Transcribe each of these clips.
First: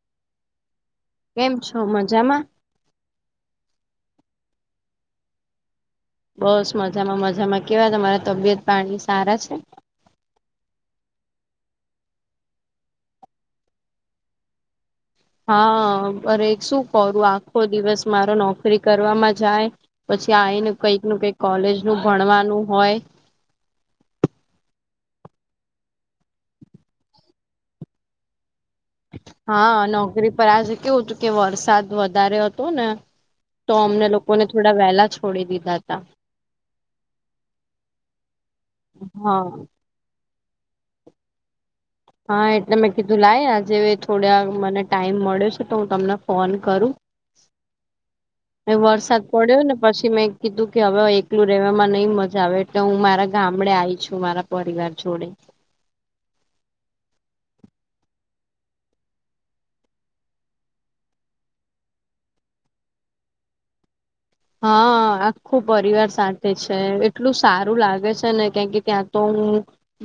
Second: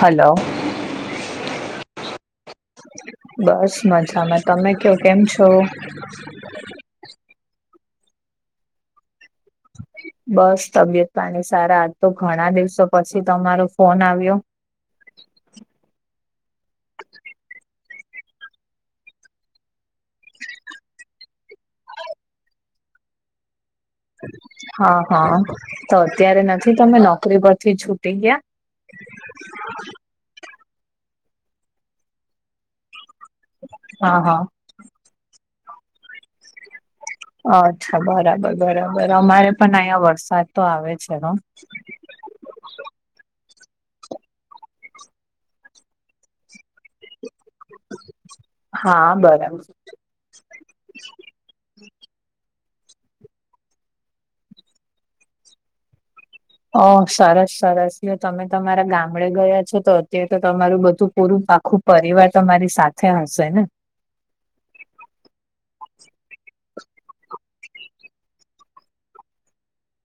Hello! કેમ છો! મજામાં? બસ મજામાં તમે ક કેમ છો? બસ મજામાં મજામાં કેવા તમારા તબિયત પાણી સારા છે? બસ. તબિયત પાણી સારા. આ તો ઘણા દિવસો પછી તમારો ફોન આવ્યો. હા અરે શું કરુ આખો દિવસ મારો નોકરી કરવાવામાં જાય. પછી આઇને કંઈક નું કઈક કોલેજ નું ભણવાનું હોય. હ હ તો અત્યારે નથી તમે નોકરી પરથી છૂટી ગિયા. હ નોકરી પર આજે કેવું હતું કે વરસાદ વધારે હતો ને. તો અમને ગયા હા લોકોને થોડા વહેલા છોડી દીધા તા. અચ્છા બરાબર બરાબર હા અમારે પણ અહીંયા વરસાદ તો આવે છે હ. હ એટલે મેં કીધું લાય આજે થોડયા મને ટાઈમ મળ્યો છે, તો હું તમને ફોન કરું. એ હા વરસાદ પડ્યો બરાબર ને. પછી મેં કીધું કે હવે એકલું રેવાવામાં નઈ મજા આવે એટલે હું મારા ગામડે આઈ છું મારા. પરિવાર છોડે. ઓ સરસ સરસ જો તમે તમારા ગામડે ગયા છો તો અત્યારે તો તમારું બધું પૂરું પાખું. પરિવાર તમારી સાથે હશે ને? હ. આખું પરિવાર સાથે છે. એટલું સારું લાગે છે ને. કેમ કે ત્યાં તો હું,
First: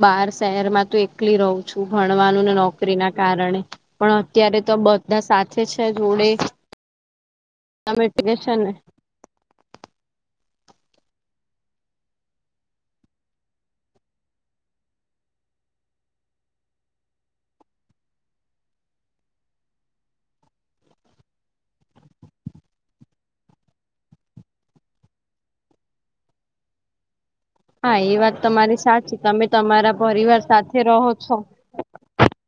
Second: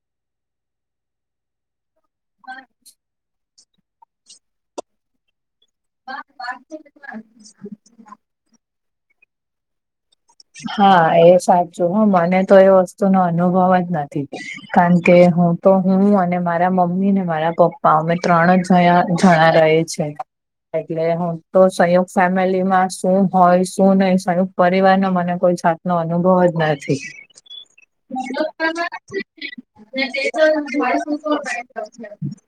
બહાર શહેર માં તો એકલી રહું. છું ભણવાનું ને નોકરી ના કારણે પણ અત્યારે તો બધા સાથે છે જોડે [inaudible] [unintelligible] હા એ સાચું હ. મને તો એ વસ્તુ નો અનુભવ જ નથી. કારણ કે હું તો, હું અને મારા મમ્મી ને મારા પપ્પા અમે ત્રણ જ જણા રહે છે. પેરેગ્રાફ. એટલે હું તો, સંયુક્ત ફેમિલી માં શું હોય શું નય સંયુક્ત પરિવાર ના મ મને કોઈ સાત નો અનુભવ જ નથી. હા એ વાત તમારી સાચી તમે [unintelligible] તમારા પરિવાર સાથે રહો છો [unintelligible]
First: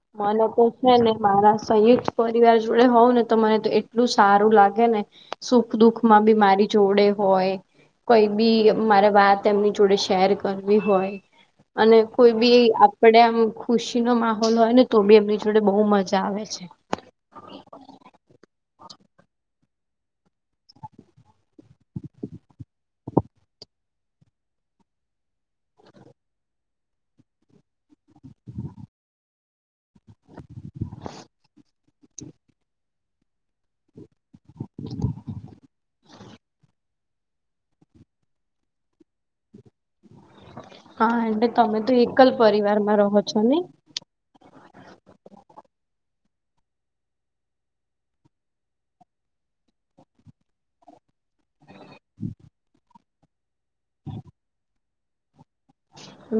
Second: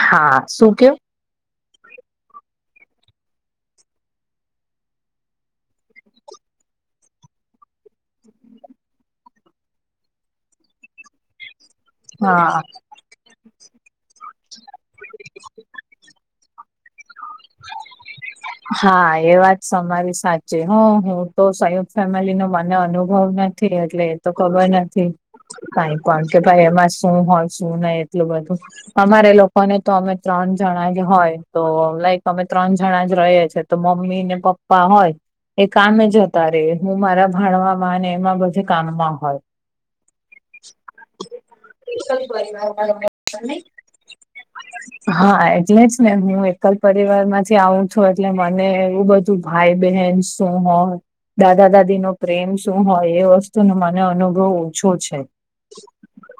હા, મને તો શું છે કેવ ને. મારા સંયુક્ત પરિવાર જોડે હોવ ને, તો મને તો એટલું સારું લાગે ને. સુખ દુઃખ માં બી મારી જોડે હોય. કોઈ બી મારે વાત એમની જોડે શેર કરવી હોય. અને કોઈ હા બી આપડે એમ ખુશી નો માહોલ હોય ને તો બી એમની જોડે બહુ મજા આવે છે. [inaudible] હા એ વાત સમારી સાચી હો હું તો સંયુત ફેમિલી નો મને અનુભવ ન એટલે એ તો ખબર નથી. કઈ પણ કે, ભાઈ એમાં શું હોય? શું નહી એટલું બધું અમારે લોકો અને તો અમે ત્રણ જણા જ હોય, તો લાઈક અમે ત્રણ જણા જ રહીએ છે. તો મમ્મી ને પપ્પા હોય એ કામે જ હતા રે. હું મારા ભાણવામાં અને એમાં બધી કામમાં હોય. હા. એટલે તમે તો એકલ પરિવાર માં રહો છો ને? હા એટલે જ ને. હું એકલ પરિવાર માંથી આવું છું એટલે મને એવું બધું ભાઈ બહેન શું હ દાદા દાદી નો પ્રેમ શું હોય એ વસ્તુ ન મને અનુભવ ઓછો છે.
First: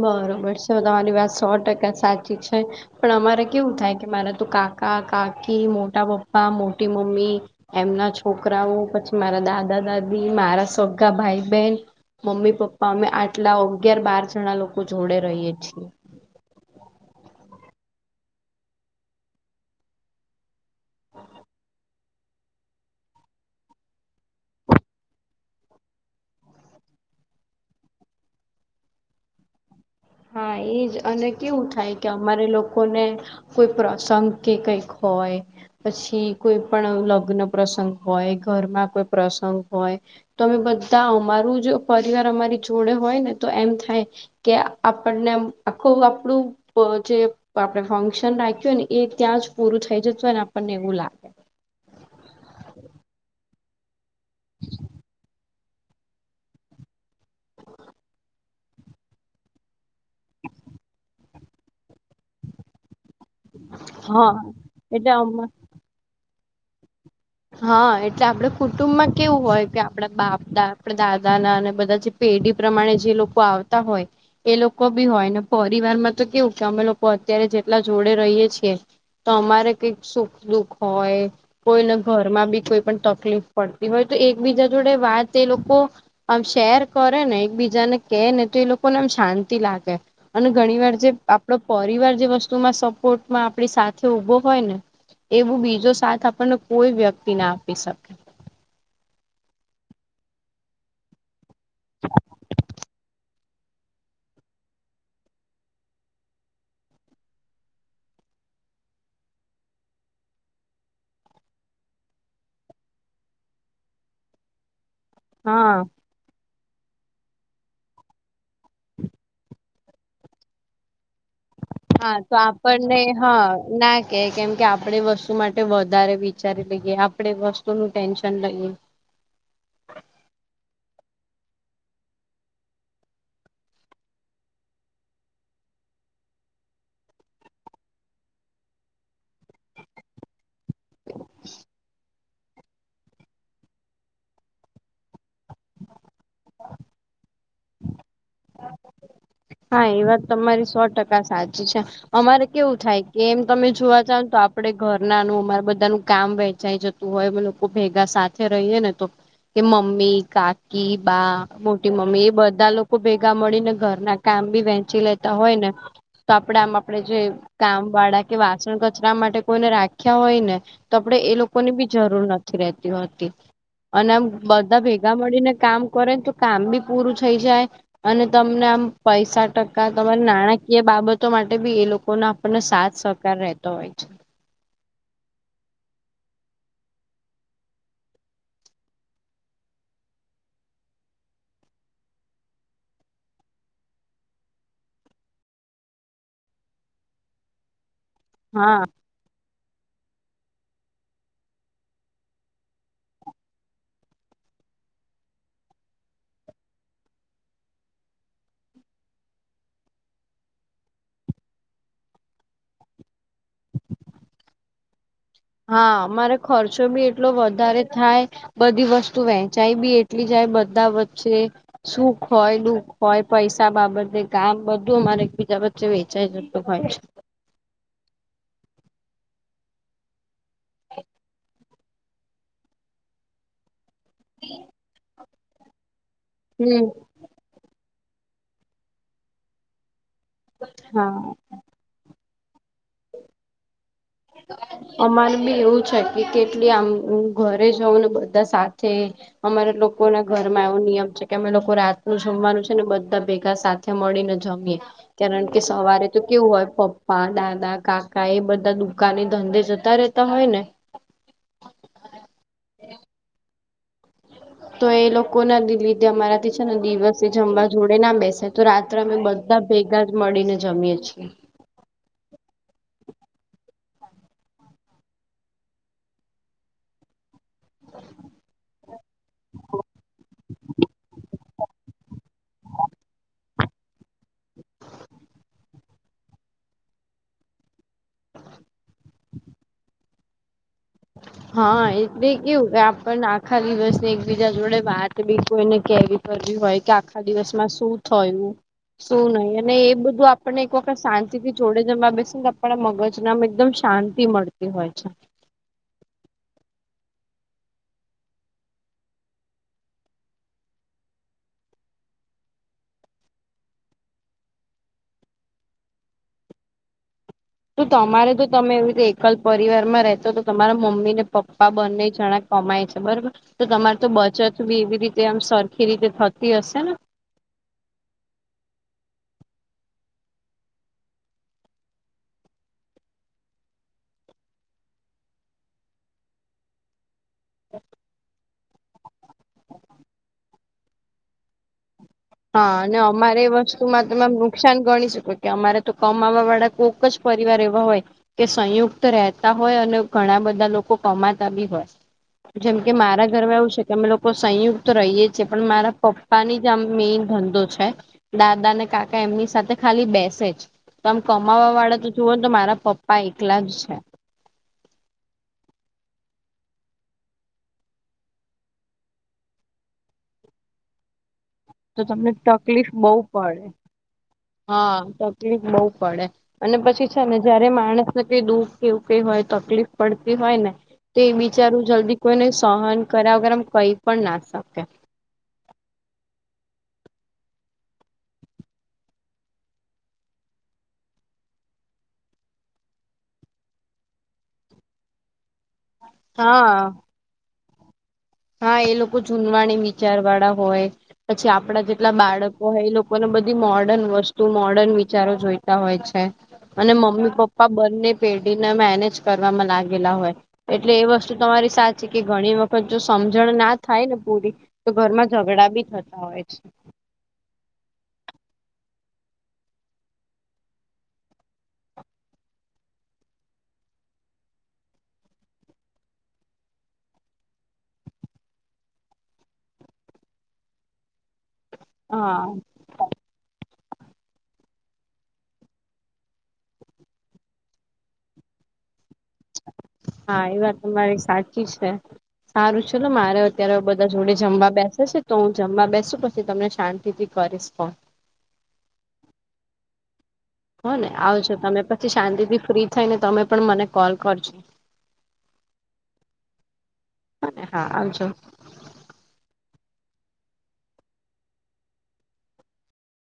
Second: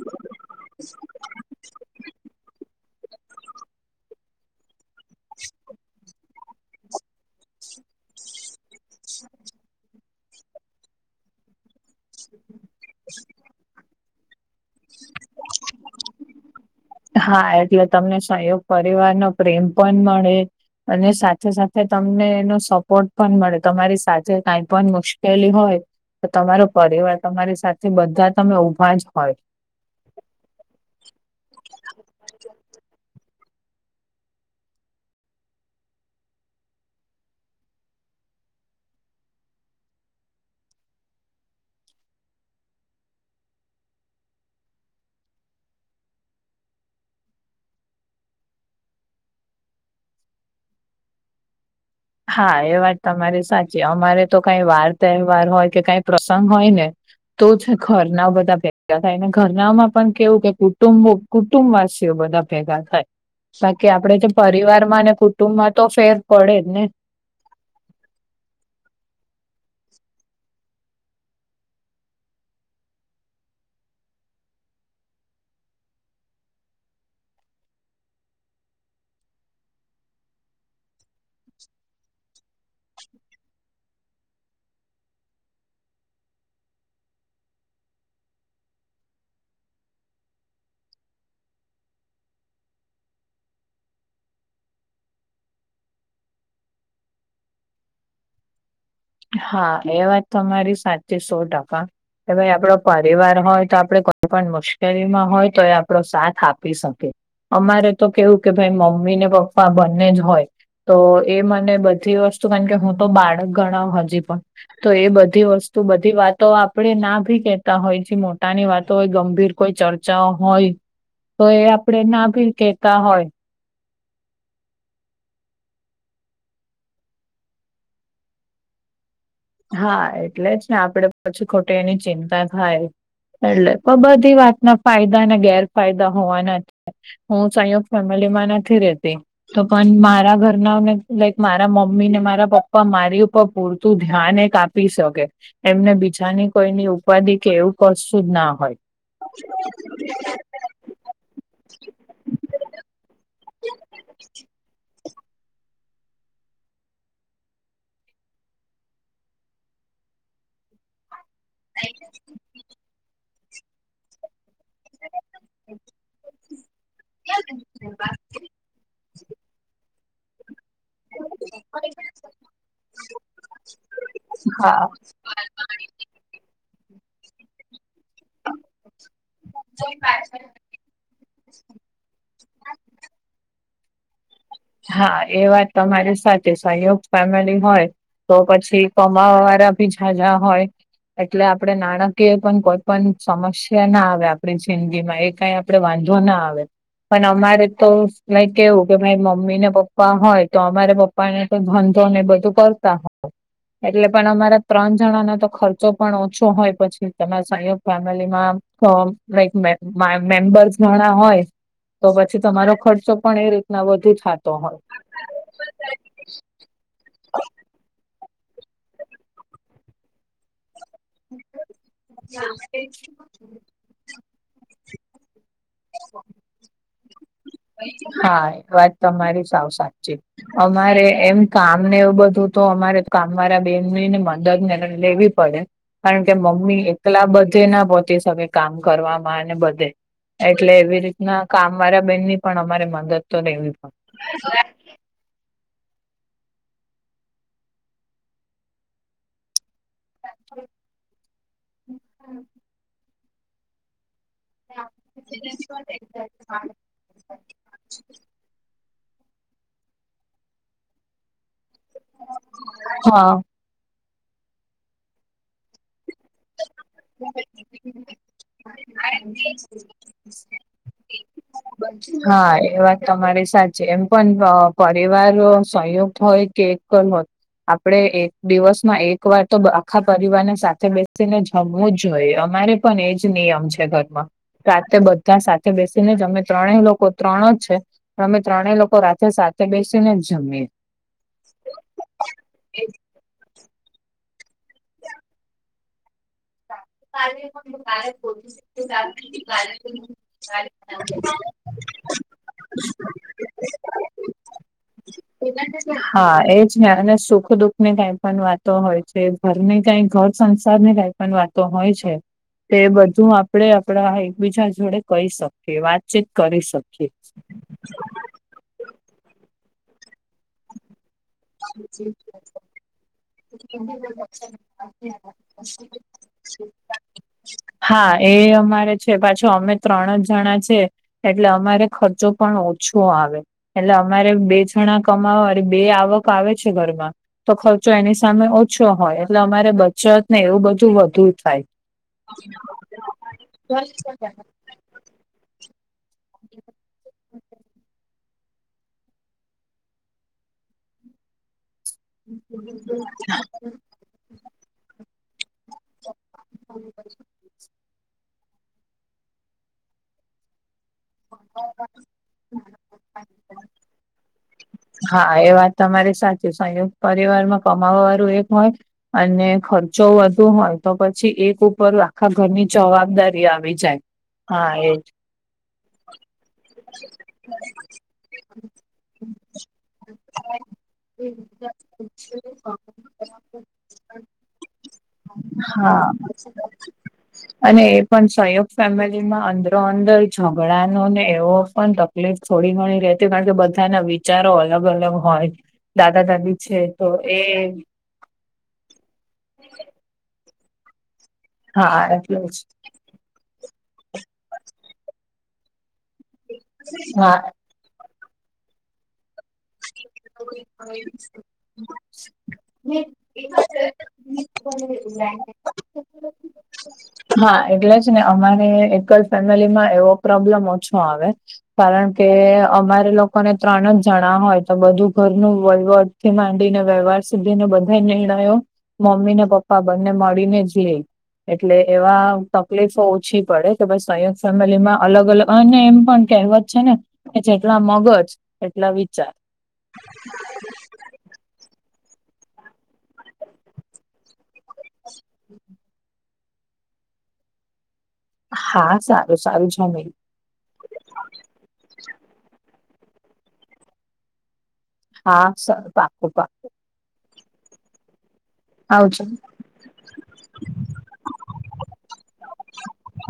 બરોબર છે તમારી વાત સો ટકા સાચી છે. પણ અમારે કેવું થાય કે મારા તો કાકા કાકી મોટા પપ્પા મોટી મમ્મી. એમના છોકરાઓ પછી મારા દાદા દાદી મારા સગા ભાઈ બહેન. મમ્મી પપ્પા અમે આટલા અગિયાર બાર જણા લોકો જોડે રહીએે છીએ. હા એટલે તમને સહયોગ પરિવાર નો પ્રેમ પણ મળે. અને સાથે સાથે તમને એનો સપોર્ટ પણ મળે તમારી સાથે કઈ પણ મુશ્કેલી હોય. તો તમારો પરિવાર તમારી સાથે બધા તમે ઊભા જ હોય હા એજ અને કેવું થાય કે અમારે લોકોને કોઈ પ્રસંગ કે કઈક હોય પછી કોઈ પણ લગ્ન પ્રસંગ હોય ઘરમાં કોઈ પ્રસંગ હોય તો અમે બધા અમારું જો પરિવાર અમારી જોડે હોય ને તો એમ થાય કે આપણને એમ આખું આપણું પ જે આપણે ફંક્શન રાખ્યું હોય ને એ ત્યાં જ પૂરું થઈ જતું હોય ને આપણને એવું લાગે હા એ વાત તમારી સાચી અમારે તો કઈ વાર તહેવાર હોય કે કઈ પ્રસંગ હોય ને તો છે, ઘરના બધા ભેગા થાયને ઘરનામાં પણ કેવું કે કુટુંબો કુટુંબવાસીઓ બધા ભેગા થાય બાકી આપડે તો હા પરિવારમાં એટલે ને અમા કુટુંબમાં તો ફેર પડે જ ને હા એટલે આપડ કુટુંબમાં કેવું હોય કે આપડા બાપ દા આપણા દાદાના અને બધા જે પેઢી પ્રમાણે જે લોકો આવતા હોય એ લોકો બી હોય ને પરિવારમાં તો કેવું કે અમે લોકો અત્યારે જેટલા જોડે રહીએ છીએ તો અમારે કઈક સુખ દુઃખ હોય કોઈને ઘરમાં બી કોઈ પણ તકલીફ પડતી હોય તો એકબીજા જોડે વાત એ લોકો આમ શેર કરે ને એકબીજાને કે ને તો એ લોકોને એમ શાંતિ લાગે અને ઘણી વાર જે આપણો પરિવાર જે વસ્તુમાં સપોર્ટમાં આપણી સાથે ઉભો હોય ને એવું બીજો સાથ આપણને કોઈ વ્યક્તિના આપી શકે હા એ વાત તમારી સાચે સો ટકા કે ભાઈ આપડો પરિવાર હોય તો આપડે પણ મુશ્કેલીમાં હોય તો એ આપણો સાથ આપી શકે અમારે તો કેવું કે ભાઈ મમ્મી ને પપ્પા બંને જ હોય તો એ મને બધી વસ્તુ કારણ કે હું તો બાળક ગણાવ હજી પણ તો એ બધી વસ્તુ હા બધી વાતો આપણે ના ભી કેતા હોય જે મો તાની વાતો હોય ગંભીર કોઈ ચર્ચાઓ હોય તો એ આપડે હા ના તો ભી આપણને કેતા હોય હા ના કે કેમ કે આપણે વસ્તુ માટે વધારે વિચારી લઈએ આપણે વસ્તુનું ટેન્શન લઈએ હા એટલે જ ને આપડે પછી ખોટી એની ચિંતા થાય એટલે પણ બધી વાતના ફાયદા ને ગેરફાયદા હોવાના જ હું સંયુકત ફેમિલીમાં નથી રેતી તો પણ મારા ઘ [unintelligible] લાઈક મારા મમ્મી ને મારા પપ્પા મારી ઉપર પૂરતું ધ્યાન એક આપી શકે એમને બીજાની કોઈની ઉપાધિ કે એવું કશુ જ ના હોય હા એ વાત તમારી સો ટકા સાચી છે, અમારે કેવું થાય કે એમ તમે જોવા જાવ તો આપડે ઘ નાનુ અમારે બધાનું કામ વેંચાઈ જતું હોય અમે લોકો ભેગા સાથે રહીએ ને તો કે મમ્મી, કાકી, બા, મોટી મમ્મી એ બધા લોકો ભેગા મળીને ઘર ના કામ બી વેંચી લેતા હોય ને તો આપડે આમ આપણેે જે કામ વાળા કે વાસણ કચરા માટે કોઈને રાખ્યા હોય ને તો આપણેે એ લોકોની બી જરૂર નથી રેતી હોતી અને આમ બધા ભેગા મળીને કામ કરેને તો કામ બી પૂરું થઈ જાય અને તમને આમ પૈસા ટકા તમારે નાણા કીઅ બાબતો માટે બી એ લોકોનો આપણને સાથ સહકાર રહેતો હોય છે. હા એ વાત તમારી સાથે સંહયોગ ફેમિલી હોય તો પછી કમાવા વાળા ભી જાજા હોય એટલે આપડે નાણાકીય પણ કોઈ પણ સમસ્યા ના આવે આપણી જિંદગીમાં એ કાઈ આપડે વાંધો ના આવે પણ અમારે તો લાઈક હા કેવું કે ભાઈ મ મમ્મી ને પપ્પા હોય તો અમારે પપ્પા ને તો ધંધો ને બધું કરતા હોય એટલે પણ અમારા ત્રણ જણાનો તો ખર્ચો પણ ઓછો હોય પછી તમારા સંયોગ ફેમિલીમાં હ લાઈક મે મા મેમ્બર્સ ઘણા હોય તો પછી તમારો ખર્ચો પણ એ રીતના વધુ થતો હોય હા મામારે ખર્ચો બી એટલો વધારે થાય? બધી વસ્તુ વહેંચાય બી એટલી જાય બધા- છે સુખ હોય દુખ હોય પૈસા બાબતે કામ બધું અમારે- બજ વચે વેચાય છે તોય- હા એ વાત તમારી સાવ સાચી અમારે એમ- કામ ને એવું બધું તો અમારે કામ વાળા બેનની ને મદદ લેવી પડે- કારણ કે મમ્મી હમ એકલા બધે ના પહોચી શકે કામ કરવામાં અને બધે- એટલે એવી હા રીતના કામ વાળા બેન ની પણ અમારે મદદ તો લેવી પડતી- હ તો- અમારે બી એવું છે કે કેટલી આમ ઘરે જઉ ને બધા સાથે અમારે લોકો- લોકો ના ઘરમાં એવો નિયમ છે કે અમે લોકો રાત નું જમવાનું છે ને બધા ભેગા સાથે મળીને- જમી કારણ કે સવારે તો કેવું હોય પપ્પા દાદા કાકા એ બધા દુ- કાની ધંધે જતા રહેતા હોય ને- હા [unintelligible] તો એ લોકો ના દ લીધે અમારાથી છે ને દિવસે જમવા જોડે ના બેસે તો રાત્રે- અમે બધા ભેગા જ મળીને જમીએ છીએ- બ [unintelligible] હા એ વાત તમારી સાચી એમ પણ પરિવાર સંયુક્ત હોય કે એકલ હોત- આપણે એક દિવસ માં એક વાર તો આખા પરિવાર ને સાથે બેસીને જ- થમવું જ જોઈએ અમારે પણ એજ નિયમ છે ઘરમાં- રાતે બધા સાથે બેસીને જ અમે ત્રણેય લોકો ત્રણ જ છે. અમે ત્રણેય લોકો રાતે સાથે બેસીને જમએ- હા એટલે કેવું આપણને આખા દિવસ ને એકબીજા જોડે વાત બેઠી એને કેવી- હોય કે આખા દિવસમાં શું થયું શું નહી અને એ બધું- આપણને એક વખત શાંતિ થી જોડે જવા બેશે ને તો આપણા મગજ નામ એકદમ શાંતિ મળતી હોય છે. હા એજ ને અને સુખ દુખ ની કઈ પણ વાતો હોય છે. ઘર ને કઈ ઘર સંસાર ની કઈ પણ વાતો હોય છે. તે બધું આપડે આપણા એકબીજા જોડે કહી શકીએ વાતચીત કરી શકીએ- તો તમારે તો તમે એવી રીતે એકલ પરિવાર માં રહેતો તો તમારા મમ્મી ને- પપ્પા બંને જણા કમાય છે. બરોબર- તો તમાર તો બચત બી એવી રીતે આમ સરખી રીતે થતી હશે ને- હા એ અમારે છે પાછો અમે ત્રણ જ જણા છે. એટલે અમારે ખર્ચો પણ ઓછો આવે- એટલે અમારે બે છણા કમાવો બે આવક- આવેે છે ઘરમાં તો ખર્ચો એની સામે ઓ- ઓછો હોય એટલે અમારે બચત ને એવું બધું વધુ થાય- હા અને અમારે વસ્તુમાં તમે નુકસાન ગણી શકો છો- કે અમારે તો કમાવા વાળા કોઈક જ પરિવાર એવા હોય. કે સંયુક્ત રહેતા હોય અને ઘણા બધા લોકો કમાતા બી હોય! જેમ કે મારા ઘરમાં એવું છે કે અમે લોકો સંયુક્ત રહીએ છીએ પણ મારા પપ્પા ની જ- મેન ધંધો છે દાદા અનેને કાકા એમની સાથે ખાલી બેસે જ- તો આમ કમાવા વાળા તો જુઓ ને તો મારા પપ્પા એકલા જ છે. હા એ વાત તમારી સાચી સંયુક્ત પરિવારમાં કમાવા વાળું એક હોય. અને ખર્ચો વધુ હોય તો પછી એક- ઉપ તો તમને આખા ઘરની તકલીફ બહુ જવાબદારી પડે આવી જાય- હા તકલીફ બહુ પડે અને પછી છે ને જયારે માણસ- કઈ દુઃખ કેવું કઈ હોય તકલીફ પડતી હોય ને- તો એ બિચારું જલ્દી કોઈને સહન કર્યા વગર આમ કઈ પણ ના શકે- હા અને એ પણ સહયોગ ફેમિલીમાં અંદરો અંદર ઝઘડાનો ને એવો પણ ત તકલીફ થોડી ઘણી રહેતી કારણ કે બધાના વિચારો અલગ અલગ હોય દાદા દાદી હા છે તો એ હા એ લોકો જૂનવાણી વિચાર વાળા હોય પછી આપડા હા જેટલા એટલે બાળકો જ હોય એ લોકો લોકોને બધી મોર્ડર્ન વસ્તુ મોર્ડર્ન વિચારો જોઈતા હોય છે અને હા મમ્મી પપ્પ પ્પા બર ની પેઢીને મેનેજ કરવામાં લાગે હોય એટલે એ વસ્તુ તમારી સાચ છે કે ઘણી વખત જો સમજણ ના થાય ને પૂરી તો ઘરમાં ઝઘડા બી થતા હોય છે. હા એટલે જ ને અમારે એકલ ફેમિલી માં એવો પ્રોબ્લેમ ઓછો આવે કારણ કે અમારે લોકોને ત્રણ જ જણા હોય બધું ઘરનું વહીવટથી માંડીને વ્યવહાર સુધી ને બધા નિર્ણયો મમ્મી ને પપ્પા બંને મળીને જ લે એટલે એવા હા તકલીફો ઓછી પડે કે સહયોગ ફેમિલીમાં અલગ અલગ અને એમ પણ કહેવત છે ને કે જેટલા મગજ એટલા વિચાર હા એ વાત તમારી સાચી છે. સારું છે ને મારે અત્યારે બધા જોડે જમવા બેસે છે તો હું જમવા બેસુ પછી તમને શાંતિથી કરીશ ફોન હા સારું સારું જ મે્યું હો ને આવજો તમે પછી શાંતિથી ફ્રી થઈ ને તમે પણ મને કોલ કરજો હા સર પાકુ પાકુ હા આવજો આવાજ